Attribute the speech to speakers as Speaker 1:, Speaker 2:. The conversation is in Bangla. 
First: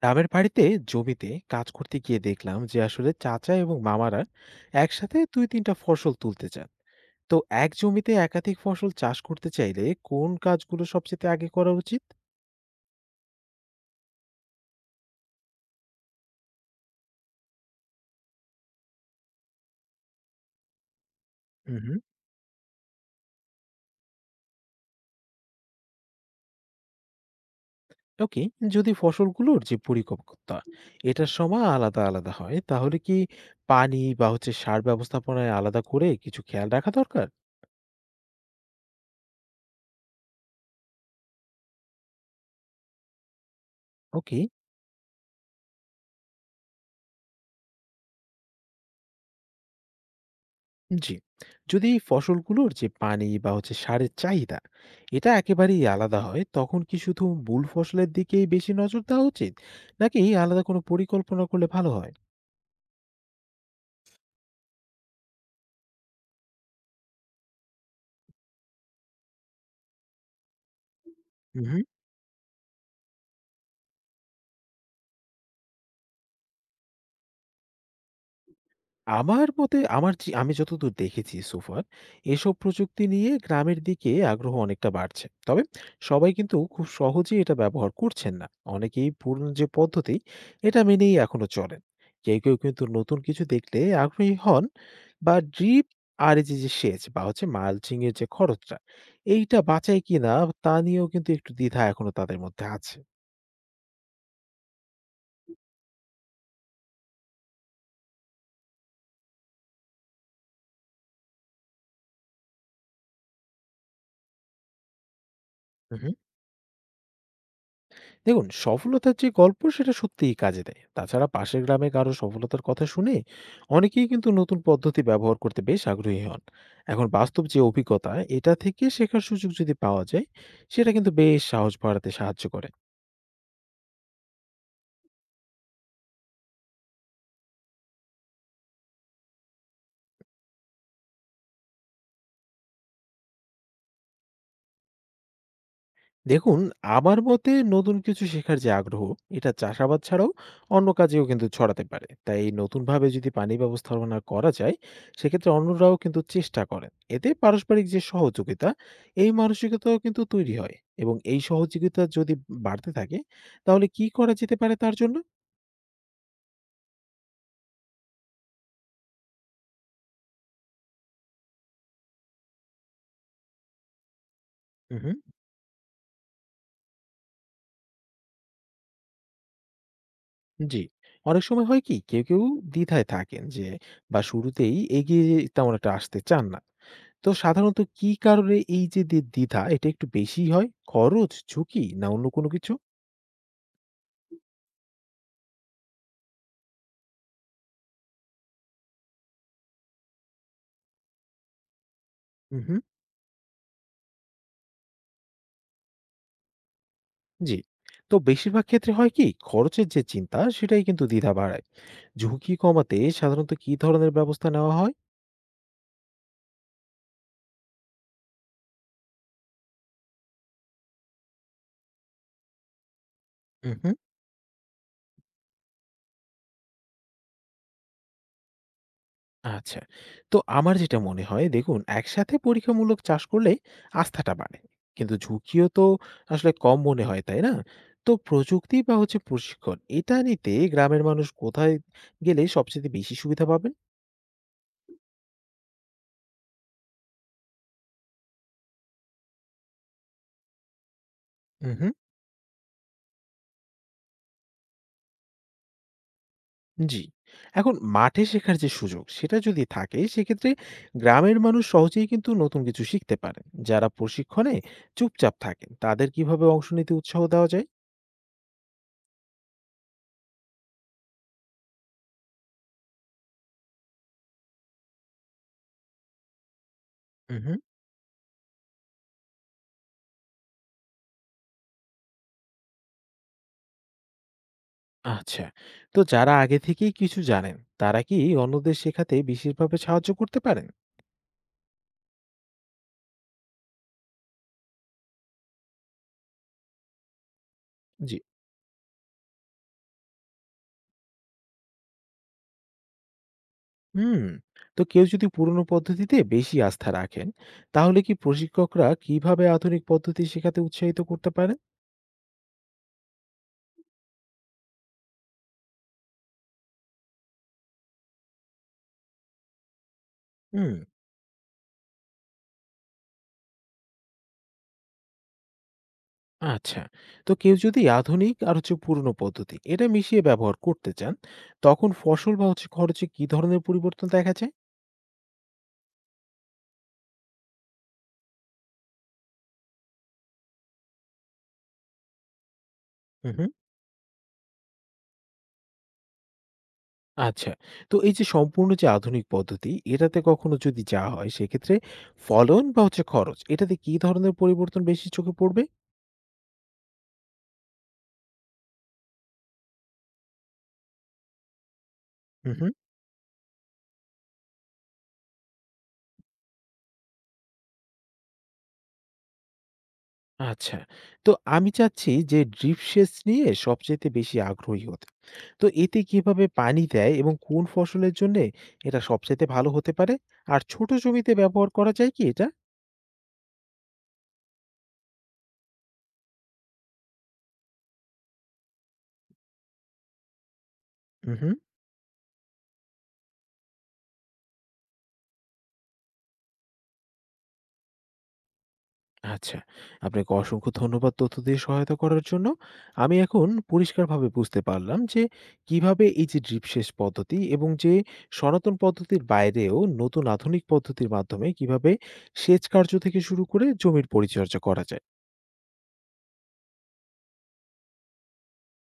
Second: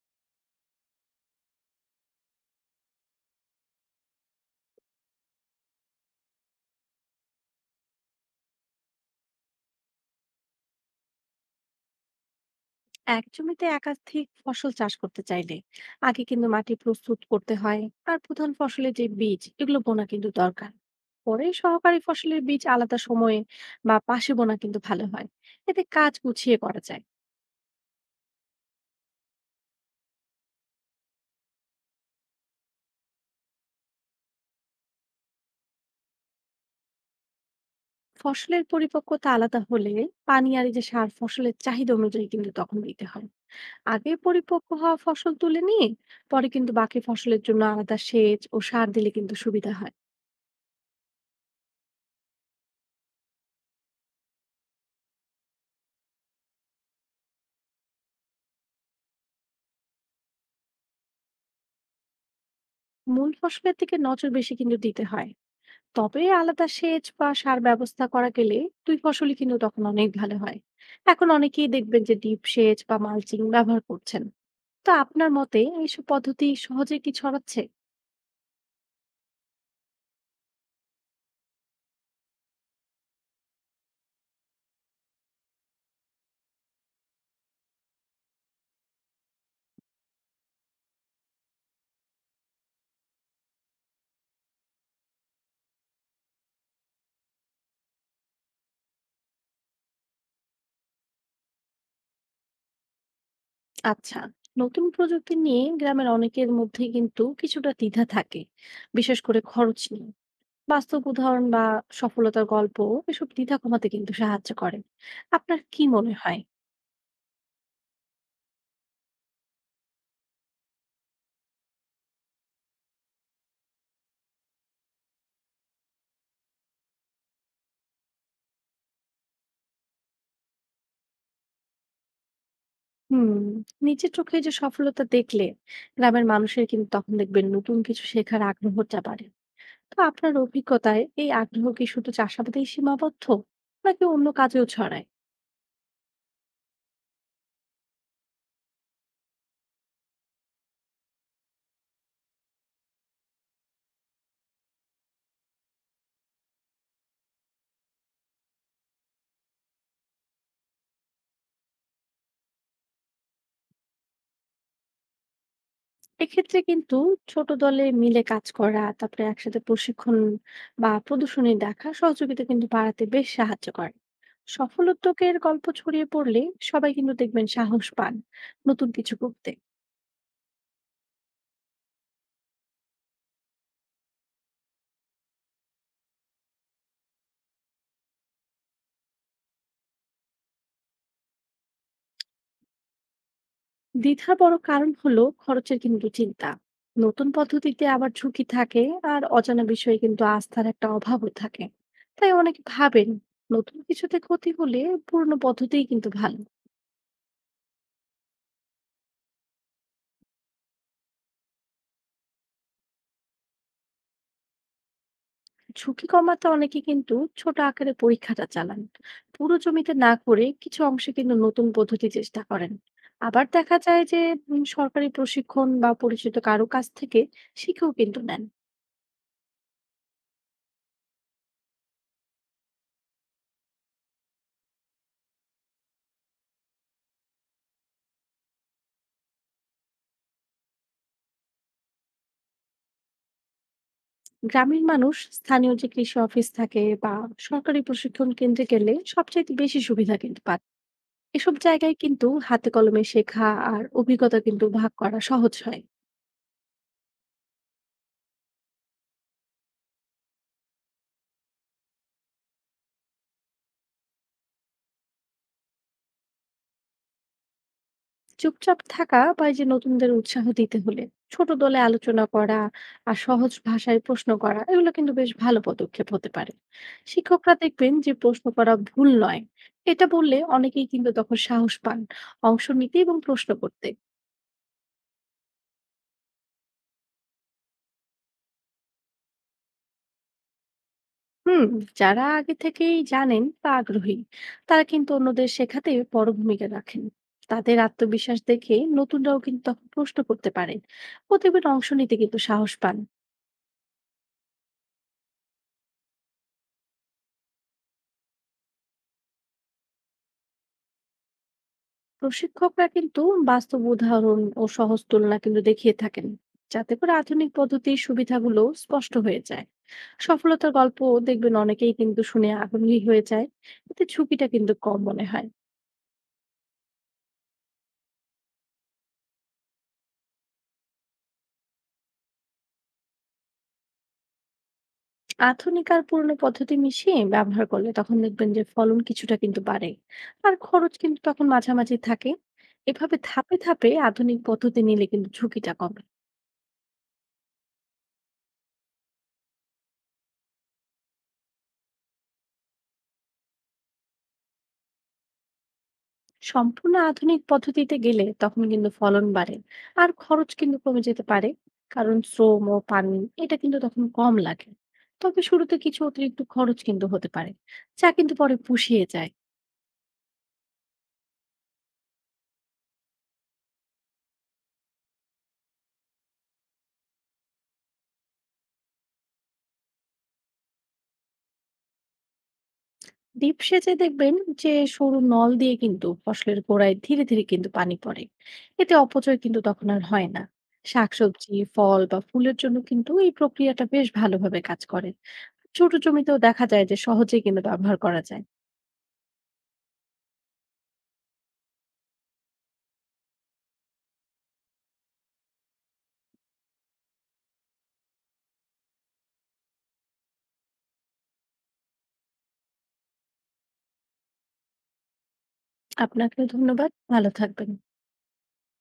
Speaker 1: গ্রামের বাড়িতে জমিতে কাজ করতে গিয়ে দেখলাম যে আসলে চাচা এবং মামারা একসাথে দুই তিনটা ফসল তুলতে চান। তো এক জমিতে একাধিক ফসল চাষ করতে চাইলে কোন কাজগুলো সবচেয়ে আগে করা উচিত?
Speaker 2: এক জমিতে একাধিক ফসল চাষ করতে চাইলে আগে কিন্তু মাটি প্রস্তুত করতে হয়। আর প্রধান ফসলের যে বীজ এগুলো বোনা কিন্তু দরকার, পরে
Speaker 1: হুম।
Speaker 2: সহকারী ফসলের বীজ আলাদা সময়ে বা পাশে বোনা কিন্তু ভালো হয়। এতে কাজ গুছিয়ে করা যায়।
Speaker 1: ওকে। যদি ফসলগুলোর যে পরিকল্পনা, এটার সময় আলাদা আলাদা হয়, তাহলে কি পানি বা হচ্ছে সার ব্যবস্থাপনায় আলাদা করে কিছু খেয়াল রাখা দরকার?
Speaker 2: ফসলের পরিপক্কতা আলাদা হলে পানি আর এই যে সার ফসলের চাহিদা অনুযায়ী কিন্তু তখন দিতে হয়। আগে
Speaker 1: ওকে।
Speaker 2: পরিপক্ক হওয়া ফসল তুলে নিয়ে পরে কিন্তু বাকি ফসলের জন্য আলাদা সেচ ও সার দিলে কিন্তু সুবিধা হয়।
Speaker 1: জি। যদি এই ফসলগুলোর যে পানি বা হচ্ছে সারের চাহিদা এটা একেবারেই আলাদা হয়, তখন কি শুধু মূল ফসলের দিকেই বেশি নজর দেওয়া উচিত, নাকি আলাদা কোনো পরিকল্পনা করলে ভালো হয়?
Speaker 2: মূল ফসলের দিকে নজর বেশি কিন্তু দিতে হয়, তবে আলাদা সেচ বা সার ব্যবস্থা করা গেলে দুই ফসলই কিন্তু তখন অনেক ভালো হয়। এখন অনেকেই দেখবেন যে ডিপ সেচ বা মালচিং ব্যবহার করছেন। তো আপনার মতে এইসব পদ্ধতি সহজে কি ছড়াচ্ছে?
Speaker 1: আমার মতে, আমার যে আমি যতদূর দেখেছি so far, এসব প্রযুক্তি নিয়ে গ্রামের দিকে আগ্রহ অনেকটা বাড়ছে। তবে সবাই কিন্তু খুব সহজেই এটা ব্যবহার করছেন না। অনেকেই পুরনো যে পদ্ধতি, এটা মেনেই এখনো চলেন। কেউ, কেউ কিন্তু নতুন কিছু দেখলে আগ্রহী হন বা ড্রিপ আর এই যে, সেচ বা হচ্ছে মালচিং এর যে খরচটা এইটা বাঁচায় কিনা, তা নিয়েও কিন্তু একটু দ্বিধা এখনো তাদের মধ্যে আছে।
Speaker 2: আচ্ছা, নতুন প্রযুক্তি নিয়ে গ্রামের অনেকের মধ্যে কিন্তু কিছুটা দ্বিধা থাকে, বিশেষ করে খরচ নিয়ে। বাস্তব উদাহরণ বা সফলতার গল্প এসব দ্বিধা কমাতে কিন্তু সাহায্য করে। আপনার কি
Speaker 1: হুম, হুম।
Speaker 2: মনে হয়?
Speaker 1: দেখুন, সফলতার যে গল্প, সেটা সত্যিই কাজে দেয়। তাছাড়া পাশের গ্রামে কারো সফলতার কথা শুনে অনেকেই কিন্তু নতুন পদ্ধতি ব্যবহার করতে বেশ আগ্রহী হন। এখন বাস্তব যে অভিজ্ঞতা, এটা থেকে শেখার সুযোগ যদি পাওয়া যায়, সেটা কিন্তু বেশ সাহস বাড়াতে সাহায্য করে।
Speaker 2: হুম। নিজের চোখে এই যে সফলতা দেখলে গ্রামের মানুষের কিন্তু তখন দেখবেন নতুন কিছু শেখার আগ্রহটা বাড়ে। তো আপনার অভিজ্ঞতায় এই আগ্রহ কি শুধু চাষাবাদেই সীমাবদ্ধ, নাকি অন্য কাজেও ছড়ায়?
Speaker 1: দেখুন, আমার মতে নতুন কিছু শেখার যে আগ্রহ, এটা চাষাবাদ ছাড়াও অন্য কাজেও কিন্তু ছড়াতে পারে। তাই নতুনভাবে যদি পানি ব্যবস্থাপনা করা যায়, সেক্ষেত্রে অন্যরাও কিন্তু চেষ্টা করেন। এতে পারস্পরিক যে সহযোগিতা, এই মানসিকতাও কিন্তু তৈরি হয়, এবং এই সহযোগিতা যদি বাড়তে থাকে, তাহলে কি করা যেতে পারে তার জন্য?
Speaker 2: এক্ষেত্রে কিন্তু ছোট দলে মিলে কাজ করা, তারপরে একসাথে প্রশিক্ষণ বা প্রদর্শনী দেখা সহযোগিতা কিন্তু বাড়াতে বেশ সাহায্য করে। সফল
Speaker 1: উহু।
Speaker 2: উদ্যোগের গল্প ছড়িয়ে পড়লে সবাই কিন্তু দেখবেন সাহস পান নতুন কিছু করতে।
Speaker 1: জি। অনেক সময় হয় কি কেউ, কেউ দ্বিধায় থাকেন যে বা শুরুতেই এগিয়ে তেমন একটা আসতে চান না। তো সাধারণত কি কারণে এই যে দ্বিধা, এটা একটু বেশিই হয়? খরচ, ঝুঁকি, না অন্য কোনো কিছু?
Speaker 2: দ্বিধার বড় কারণ হলো খরচের কিন্তু চিন্তা। নতুন পদ্ধতিতে আবার ঝুঁকি থাকে, আর অজানা বিষয়ে কিন্তু আস্থার একটা অভাবও থাকে। তাই
Speaker 1: হুম,
Speaker 2: অনেকে
Speaker 1: হুম।
Speaker 2: ভাবেন নতুন কিছুতে ক্ষতি হলে পুরনো পদ্ধতিই কিন্তু ভালো।
Speaker 1: জি। তো বেশিরভাগ ক্ষেত্রে হয় কি, খরচের যে চিন্তা সেটাই কিন্তু দ্বিধা বাড়ায়। ঝুঁকি কমাতে সাধারণত কি ধরনের ব্যবস্থা নেওয়া হয়?
Speaker 2: ঝুঁকি কমাতে অনেকে কিন্তু ছোট আকারে পরীক্ষাটা চালান। পুরো জমিতে না করে কিছু অংশে কিন্তু নতুন পদ্ধতি চেষ্টা করেন। আবার দেখা
Speaker 1: উহু।
Speaker 2: যায় যে সরকারি প্রশিক্ষণ বা পরিচিত কারো কাছ থেকে শিখেও কিন্তু নেন।
Speaker 1: আচ্ছা। তো আমার যেটা মনে হয়, দেখুন একসাথে পরীক্ষামূলক চাষ করলে আস্থাটা বাড়ে। কিন্তু ঝুঁকিও তো আসলে কম মনে হয়, তাই না? তো প্রযুক্তি বা হচ্ছে প্রশিক্ষণ এটা নিতে গ্রামের মানুষ কোথায় গেলে সবচাইতে বেশি সুবিধা পাবেন?
Speaker 2: গ্রামের মানুষ স্থানীয় যে কৃষি অফিস থাকে বা সরকারি প্রশিক্ষণ কেন্দ্রে গেলে সবচাইতে বেশি সুবিধা কিন্তু পান। এসব
Speaker 1: হুম, হুম।
Speaker 2: জায়গায় কিন্তু হাতে কলমে শেখা আর অভিজ্ঞতা কিন্তু ভাগ করা সহজ হয়।
Speaker 1: জি। এখন মাঠে শেখার যে সুযোগ, সেটা যদি থাকে, সেক্ষেত্রে গ্রামের মানুষ সহজেই কিন্তু নতুন কিছু শিখতে পারেন। যারা প্রশিক্ষণে চুপচাপ থাকেন তাদের কিভাবে অংশ নিতে উৎসাহ দেওয়া যায়?
Speaker 2: চুপচাপ থাকা বা এই যে নতুনদের উৎসাহ দিতে হলে ছোট দলে আলোচনা করা আর সহজ ভাষায় প্রশ্ন করা এগুলো কিন্তু বেশ ভালো পদক্ষেপ হতে পারে। শিক্ষকরা
Speaker 1: হুম।
Speaker 2: দেখবেন যে প্রশ্ন করা ভুল নয়, এটা বললে অনেকেই কিন্তু তখন সাহস পান অংশ নিতে এবং প্রশ্ন করতে।
Speaker 1: আচ্ছা। তো যারা আগে থেকেই কিছু জানেন, তারা কি অন্যদের শেখাতে বিশেষভাবে সাহায্য করতে পারেন?
Speaker 2: হুম। যারা আগে থেকেই জানেন বা আগ্রহী, তারা কিন্তু অন্যদের শেখাতে বড় ভূমিকা রাখেন। তাদের
Speaker 1: জি।
Speaker 2: আত্মবিশ্বাস দেখে নতুনরাও কিন্তু তখন প্রশ্ন করতে পারেন, প্রতিবার অংশ নিতে কিন্তু সাহস পান।
Speaker 1: হুম। তো কেউ যদি পুরনো পদ্ধতিতে বেশি আস্থা রাখেন, তাহলে কি প্রশিক্ষকরা কিভাবে আধুনিক পদ্ধতি শেখাতে উৎসাহিত করতে পারেন?
Speaker 2: প্রশিক্ষকরা কিন্তু বাস্তব উদাহরণ ও সহজ তুলনা কিন্তু দেখিয়ে থাকেন, যাতে করে আধুনিক পদ্ধতির সুবিধাগুলো স্পষ্ট হয়ে যায়।
Speaker 1: হুম।
Speaker 2: সফলতার গল্প দেখবেন অনেকেই কিন্তু শুনে আগ্রহী হয়ে যায়। এতে ঝুঁকিটা কিন্তু কম মনে হয়।
Speaker 1: আচ্ছা। তো কেউ যদি আধুনিক আর হচ্ছে পুরনো পদ্ধতি এটা মিশিয়ে ব্যবহার করতে চান, তখন ফসল বা হচ্ছে খরচে কি ধরনের পরিবর্তন দেখা যায়?
Speaker 2: আধুনিক আর পুরনো পদ্ধতি মিশিয়ে ব্যবহার করলে তখন দেখবেন যে ফলন কিছুটা কিন্তু বাড়ে, আর খরচ কিন্তু তখন মাঝামাঝি থাকে। এভাবে
Speaker 1: হুম।
Speaker 2: ধাপে ধাপে আধুনিক পদ্ধতি নিলে কিন্তু ঝুঁকিটা কমে।
Speaker 1: আচ্ছা। তো এই যে সম্পূর্ণ যে আধুনিক পদ্ধতি, এটাতে কখনো যদি যাওয়া হয়, সেক্ষেত্রে ফলন বা হচ্ছে খরচ এটাতে কি ধরনের পরিবর্তন বেশি চোখে পড়বে?
Speaker 2: সম্পূর্ণ আধুনিক পদ্ধতিতে গেলে তখন কিন্তু ফলন বাড়ে, আর খরচ কিন্তু কমে যেতে পারে। কারণ
Speaker 1: হু,
Speaker 2: শ্রম
Speaker 1: হু।
Speaker 2: ও পানি এটা কিন্তু তখন কম লাগে। তবে শুরুতে কিছু অতিরিক্ত খরচ কিন্তু হতে পারে, যা কিন্তু পরে পুষিয়ে যায়।
Speaker 1: আচ্ছা। তো আমি চাচ্ছি যে ড্রিপ সেচ নিয়ে সবচাইতে বেশি আগ্রহী হতে। তো এতে কিভাবে পানি দেয়, এবং কোন ফসলের জন্যে এটা সবচাইতে ভালো হতে পারে? আর ছোট জমিতে ব্যবহার করা যায় কি এটা?
Speaker 2: ডিপ সেচে দেখবেন যে সরু নল দিয়ে কিন্তু ফসলের গোড়ায় ধীরে ধীরে কিন্তু পানি পড়ে। এতে অপচয় কিন্তু তখন আর হয় না।
Speaker 1: হু, হু।
Speaker 2: শাকসবজি, ফল বা ফুলের জন্য কিন্তু এই প্রক্রিয়াটা বেশ ভালোভাবে কাজ করে। ছোট জমিতেও দেখা যায় যে সহজে কিন্তু ব্যবহার করা যায়।
Speaker 1: আচ্ছা, আপনাকে অসংখ্য ধন্যবাদ তথ্য দিয়ে সহায়তা করার জন্য। আমি এখন পরিষ্কারভাবে বুঝতে পারলাম যে কিভাবে এই যে ড্রিপ সেচ পদ্ধতি এবং যে সনাতন পদ্ধতির বাইরেও নতুন আধুনিক পদ্ধতির মাধ্যমে কিভাবে সেচ কার্য থেকে শুরু করে জমির পরিচর্যা করা যায়।
Speaker 2: আপনাকেও ধন্যবাদ, ভালো থাকবেন।